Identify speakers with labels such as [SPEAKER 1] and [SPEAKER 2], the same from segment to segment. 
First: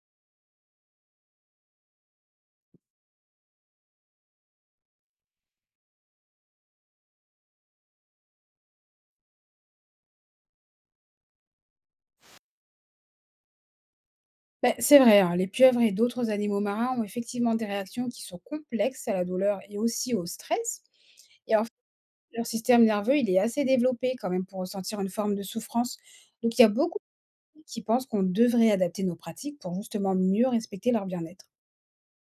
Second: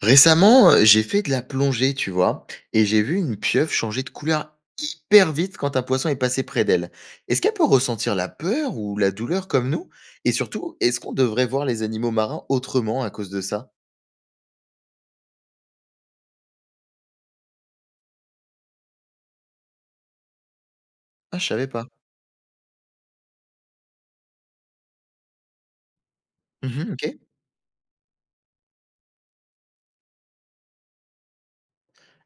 [SPEAKER 1] Récemment, j'ai fait de la plongée, tu vois? Et j'ai vu une pieuvre changer de couleur hyper vite quand un poisson est passé près d'elle. Est-ce qu'elle peut ressentir la peur ou la douleur comme nous? Et surtout, est-ce qu'on devrait voir les animaux marins autrement à cause de ça?
[SPEAKER 2] Ben c'est vrai, hein, les pieuvres et d'autres animaux marins ont effectivement des réactions qui sont complexes à la douleur et aussi au stress.
[SPEAKER 1] Ah, je
[SPEAKER 2] Et en
[SPEAKER 1] savais
[SPEAKER 2] fait,
[SPEAKER 1] pas.
[SPEAKER 2] leur système nerveux, il est assez développé quand même pour ressentir une forme de souffrance. Donc, il y a
[SPEAKER 1] Mmh.
[SPEAKER 2] beaucoup
[SPEAKER 1] OK.
[SPEAKER 2] de gens qui pensent qu'on devrait adapter nos pratiques pour justement mieux respecter leur bien-être.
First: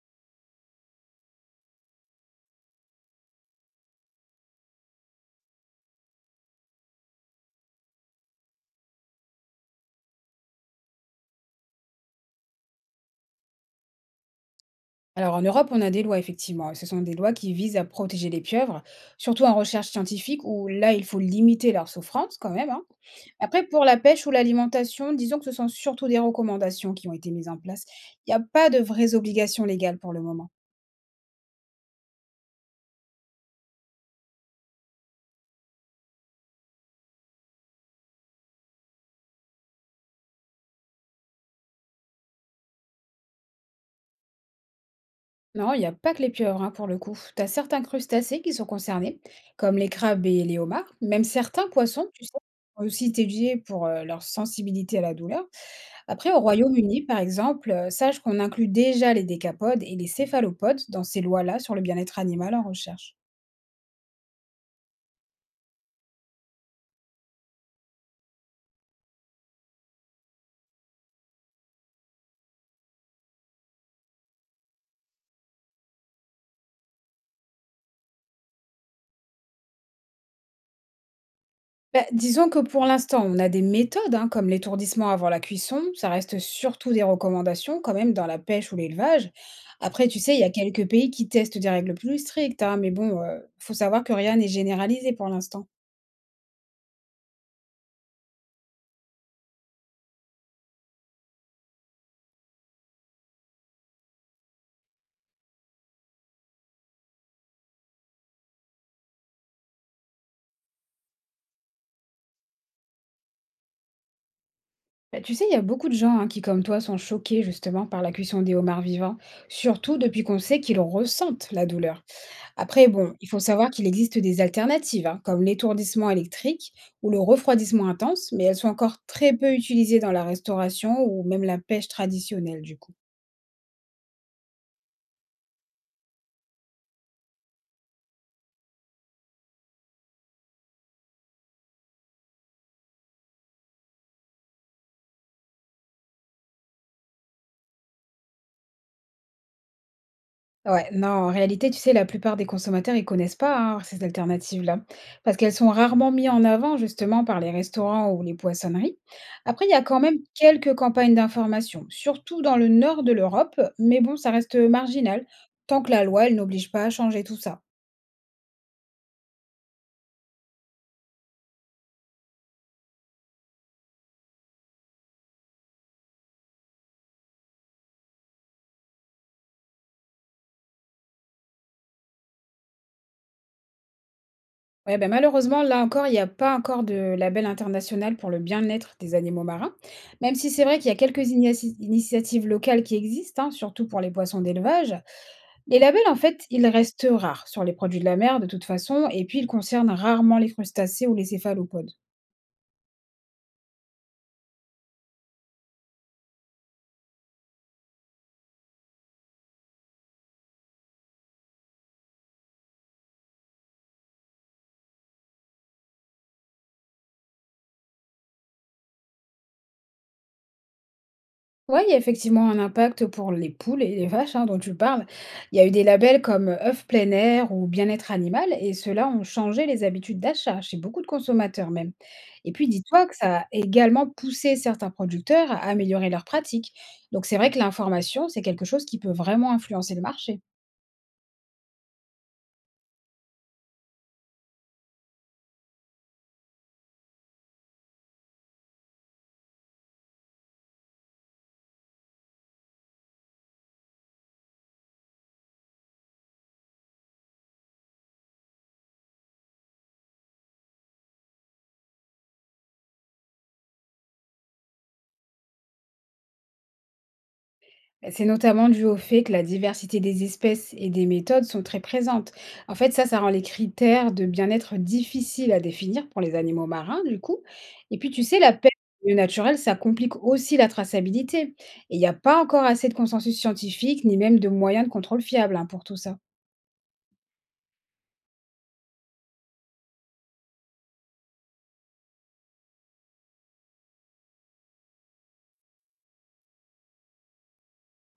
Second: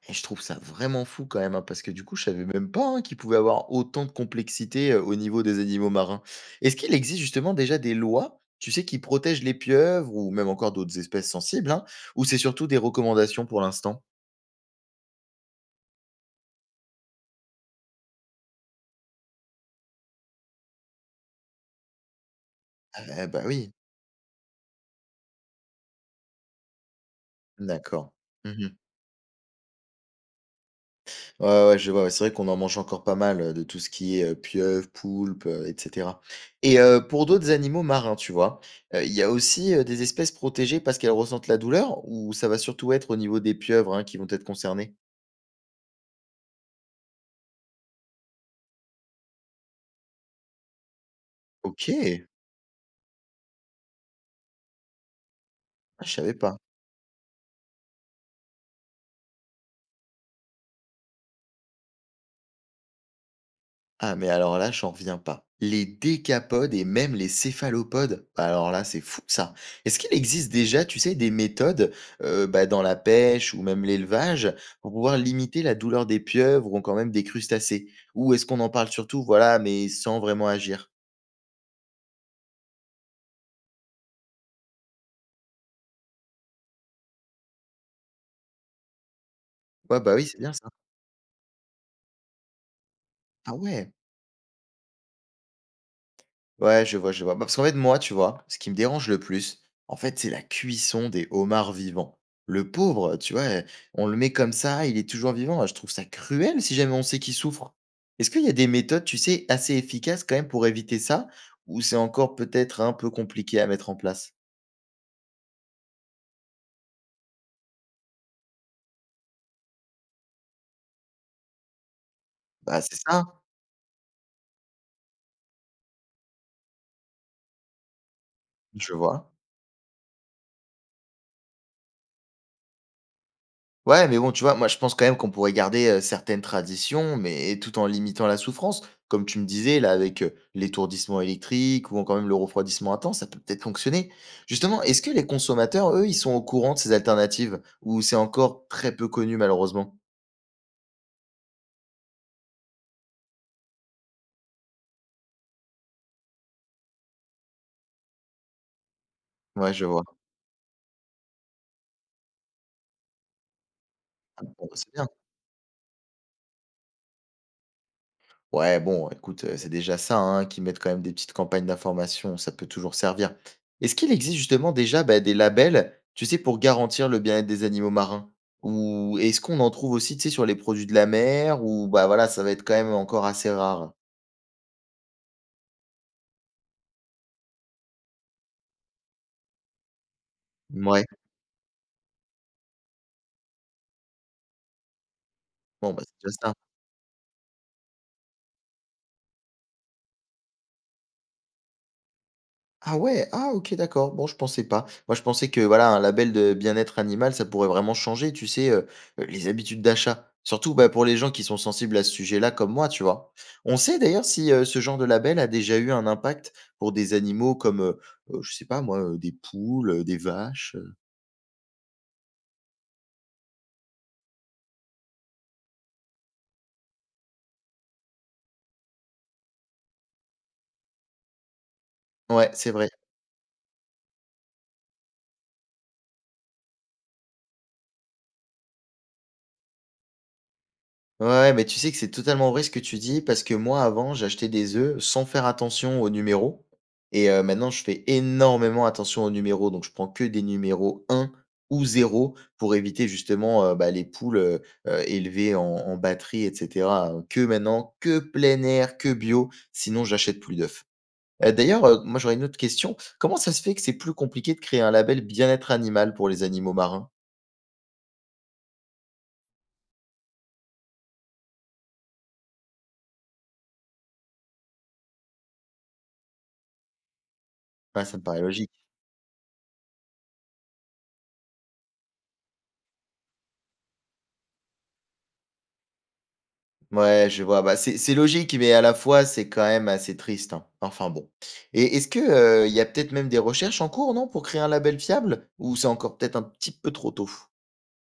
[SPEAKER 1] Et je trouve ça vraiment fou quand même, hein, parce que du coup, je savais même pas, hein, qu'il pouvait avoir autant de complexité, au niveau des animaux marins. Est-ce qu'il existe justement déjà des lois, tu sais, qui protègent les pieuvres ou même encore d'autres espèces sensibles, hein, ou c'est surtout des recommandations pour l'instant?
[SPEAKER 2] Alors en Europe, on a des lois, effectivement. Ce sont des lois qui visent à protéger les pieuvres, surtout en recherche scientifique, où là, il faut limiter leur souffrance quand même, hein.
[SPEAKER 1] Eh bah,
[SPEAKER 2] Après,
[SPEAKER 1] oui,
[SPEAKER 2] pour la pêche ou l'alimentation, disons que ce sont surtout des recommandations qui ont été mises en place.
[SPEAKER 1] d'accord.
[SPEAKER 2] Il n'y a
[SPEAKER 1] Mmh.
[SPEAKER 2] pas de vraies obligations légales pour le moment.
[SPEAKER 1] Ouais, ouais, je vois, ouais, c'est vrai qu'on en mange encore pas mal, de tout ce qui est, pieuvre, poulpe, et cetera et pour d'autres animaux marins, tu vois? Il y a aussi, des espèces protégées parce qu'elles ressentent la douleur ou ça va surtout être au niveau des pieuvres, hein, qui vont être concernées?
[SPEAKER 2] Non, il n'y a pas que les pieuvres, hein, pour le coup. Tu as certains crustacés qui sont concernés, comme les crabes et les homards. Même certains poissons, tu
[SPEAKER 1] OK!
[SPEAKER 2] sais, sont aussi étudiés pour leur sensibilité à la douleur.
[SPEAKER 1] Ah, je
[SPEAKER 2] Après,
[SPEAKER 1] savais
[SPEAKER 2] au
[SPEAKER 1] pas.
[SPEAKER 2] Royaume-Uni, par exemple, sache qu'on inclut déjà les décapodes et les céphalopodes dans ces lois-là sur le bien-être animal en recherche.
[SPEAKER 1] Ah mais alors là, j'en reviens pas. Les décapodes et même les céphalopodes, bah, alors là, c'est fou ça. Est-ce qu'il existe déjà, tu sais, des méthodes bah, dans la pêche ou même l'élevage pour pouvoir limiter la douleur des pieuvres ou quand même des crustacés? Ou est-ce qu'on en parle surtout, voilà, mais sans vraiment agir?
[SPEAKER 2] Bah, disons que pour l'instant, on a des méthodes, hein, comme l'étourdissement avant la cuisson, ça reste surtout des recommandations quand même dans la pêche ou l'élevage.
[SPEAKER 1] Ouais,
[SPEAKER 2] Après,
[SPEAKER 1] bah
[SPEAKER 2] tu
[SPEAKER 1] oui,
[SPEAKER 2] sais,
[SPEAKER 1] c'est
[SPEAKER 2] il y a
[SPEAKER 1] bien ça.
[SPEAKER 2] quelques pays qui testent des règles plus strictes, hein, mais bon,
[SPEAKER 1] Ah
[SPEAKER 2] faut
[SPEAKER 1] ouais.
[SPEAKER 2] savoir que rien n'est généralisé pour l'instant.
[SPEAKER 1] Ouais, je vois, je vois. Bah, parce qu'en fait, moi, tu vois, ce qui me dérange le plus, en fait, c'est la cuisson des homards vivants. Le pauvre, tu vois, on le met comme ça, il est toujours vivant. Ah, je trouve ça cruel si jamais on sait qu'il souffre. Est-ce qu'il y a des méthodes, tu sais, assez efficaces quand même pour éviter ça, ou c'est encore peut-être un peu compliqué à mettre en place?
[SPEAKER 2] Bah, tu sais, il y a beaucoup de gens, hein, qui, comme toi, sont choqués justement par la cuisson des homards vivants, surtout depuis qu'on sait qu'ils ressentent la douleur.
[SPEAKER 1] Bah,
[SPEAKER 2] Après
[SPEAKER 1] c'est
[SPEAKER 2] bon,
[SPEAKER 1] ça,
[SPEAKER 2] il faut savoir qu'il existe des alternatives, hein, comme l'étourdissement électrique ou le refroidissement intense, mais elles sont
[SPEAKER 1] je
[SPEAKER 2] encore
[SPEAKER 1] vois.
[SPEAKER 2] très peu utilisées dans la restauration ou même la pêche traditionnelle du coup.
[SPEAKER 1] Ouais, mais bon, tu vois, moi, je pense quand même qu'on pourrait garder, certaines traditions, mais tout en limitant la souffrance. Comme tu me disais, là, avec, l'étourdissement électrique ou quand même le refroidissement intense, ça peut peut-être fonctionner. Justement, est-ce que les consommateurs, eux, ils sont au courant de ces alternatives? Ou c'est encore très peu connu malheureusement?
[SPEAKER 2] Ouais, non, en réalité, tu sais, la plupart des consommateurs, ils connaissent pas, hein, ces alternatives-là, parce qu'elles sont rarement mises en avant justement par les restaurants ou les poissonneries. Après, il
[SPEAKER 1] Ouais,
[SPEAKER 2] y a
[SPEAKER 1] je
[SPEAKER 2] quand
[SPEAKER 1] vois.
[SPEAKER 2] même quelques campagnes d'information, surtout dans le nord de l'Europe, mais bon, ça
[SPEAKER 1] Ah
[SPEAKER 2] reste
[SPEAKER 1] bon, bah, c'est bien.
[SPEAKER 2] marginal, tant que la loi, elle n'oblige pas à changer tout ça.
[SPEAKER 1] Ouais, bon, écoute, c'est déjà ça, hein, qu'ils mettent quand même des petites campagnes d'information, ça peut toujours servir. Est-ce qu'il existe justement déjà, bah, des labels, tu sais, pour garantir le bien-être des animaux marins? Ou est-ce qu'on en trouve aussi, tu sais, sur les produits de la mer? Ou, bah, voilà, ça va être quand même encore assez rare?
[SPEAKER 2] Ouais, ben malheureusement, là encore, il n'y a pas encore de label international pour le bien-être des animaux marins, même si c'est vrai qu'il y a
[SPEAKER 1] Mouais,
[SPEAKER 2] quelques initiatives locales qui existent, hein, surtout pour les poissons d'élevage. Les
[SPEAKER 1] bon,
[SPEAKER 2] labels,
[SPEAKER 1] bah, c'est
[SPEAKER 2] en
[SPEAKER 1] déjà
[SPEAKER 2] fait,
[SPEAKER 1] ça.
[SPEAKER 2] ils restent rares sur les produits de la mer de toute façon, et puis ils concernent rarement les crustacés ou les céphalopodes.
[SPEAKER 1] Ah ouais, ah OK d'accord. Bon je pensais pas. Moi je pensais que voilà, un label de bien-être animal, ça pourrait vraiment changer, tu sais, les habitudes d'achat. Surtout, bah, pour les gens qui sont sensibles à ce sujet-là comme moi, tu vois? On sait d'ailleurs si, ce genre de label a déjà eu un impact pour des animaux comme, je sais pas moi, des poules, des vaches, heu?
[SPEAKER 2] Oui, il y a effectivement un impact pour les poules et les vaches, hein, dont tu parles. Il y a eu des labels comme œufs plein air ou bien-être animal, et ceux-là ont changé les habitudes d'achat chez beaucoup de consommateurs même.
[SPEAKER 1] Ouais,
[SPEAKER 2] Et puis
[SPEAKER 1] c'est vrai.
[SPEAKER 2] dis-toi que ça a également poussé certains producteurs à améliorer leurs pratiques. Donc c'est vrai que l'information, c'est quelque chose qui peut vraiment influencer le marché.
[SPEAKER 1] Ouais, ouais, mais tu sais que c'est totalement vrai ce que tu dis parce que moi, avant, j'achetais des œufs sans faire attention aux numéros. Et maintenant, je fais énormément attention aux numéros. Donc, je prends que des numéros un ou zéro pour éviter justement, bah, les poules, élevées en batterie et cetera, hein. Que maintenant, que plein air, que bio, sinon j'achète plus d'œufs. D'ailleurs, moi, j'aurais une autre question. Comment ça se fait que c'est plus compliqué de créer un label bien-être animal pour les animaux marins?
[SPEAKER 2] Bah, c'est notamment dû au fait que la diversité des espèces et des méthodes sont très présentes. En fait, ça rend les critères de bien-être difficiles à définir pour les animaux marins, du coup. Et
[SPEAKER 1] Ouais,
[SPEAKER 2] puis,
[SPEAKER 1] ça me
[SPEAKER 2] tu sais,
[SPEAKER 1] paraît
[SPEAKER 2] la
[SPEAKER 1] logique.
[SPEAKER 2] pêche au milieu naturel, ça complique aussi la traçabilité. Et il n'y a pas encore assez de consensus scientifique, ni même de moyens de contrôle fiables, hein, pour tout ça.
[SPEAKER 1] Ouais, je vois, bah, c'est logique, mais à la fois, c'est quand même assez triste, hein. Enfin bon. Et est-ce que, il y a peut-être même des recherches en cours, non, pour créer un label fiable? Ou c'est encore peut-être un petit peu trop tôt?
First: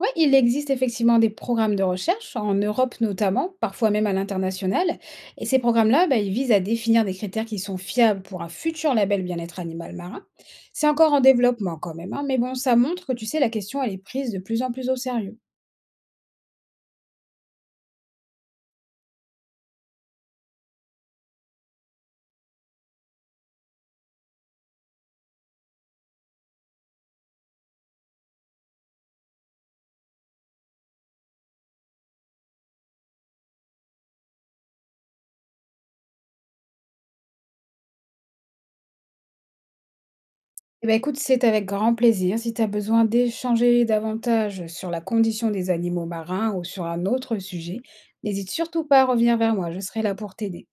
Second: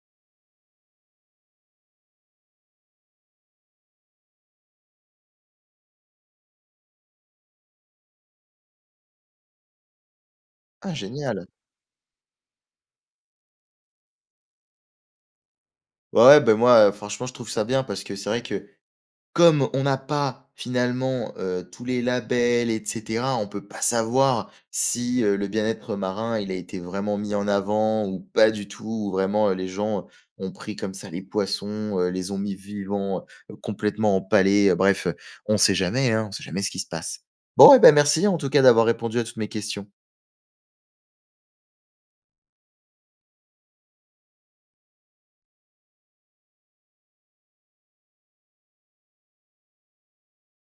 [SPEAKER 2] Oui, il existe effectivement des programmes de recherche, en Europe notamment, parfois même à l'international. Et ces programmes-là, bah, ils visent à définir des critères qui sont fiables pour un futur label bien-être animal marin. C'est
[SPEAKER 1] Ah
[SPEAKER 2] encore en
[SPEAKER 1] génial!
[SPEAKER 2] développement quand même, hein, mais bon, ça montre que tu sais, la question, elle est prise de plus en plus au sérieux.
[SPEAKER 1] Ouais, ouais, bah, moi, franchement, je trouve ça bien parce que c'est vrai que comme on n'a pas finalement, tous les labels et cetera, on peut pas savoir si, le bien-être marin, il a été vraiment mis en avant ou pas du tout, ou vraiment, les gens ont pris comme ça les poissons, les ont mis vivants, complètement empalés, bref, on sait jamais, hein, on sait jamais ce qui se passe. Bon et ben merci en tout cas d'avoir répondu à toutes mes questions.
[SPEAKER 2] Eh ben écoute, c'est avec grand plaisir. Si tu as besoin d'échanger davantage sur la condition des animaux marins ou sur un autre sujet, n'hésite surtout pas à revenir vers moi, je serai là pour t'aider.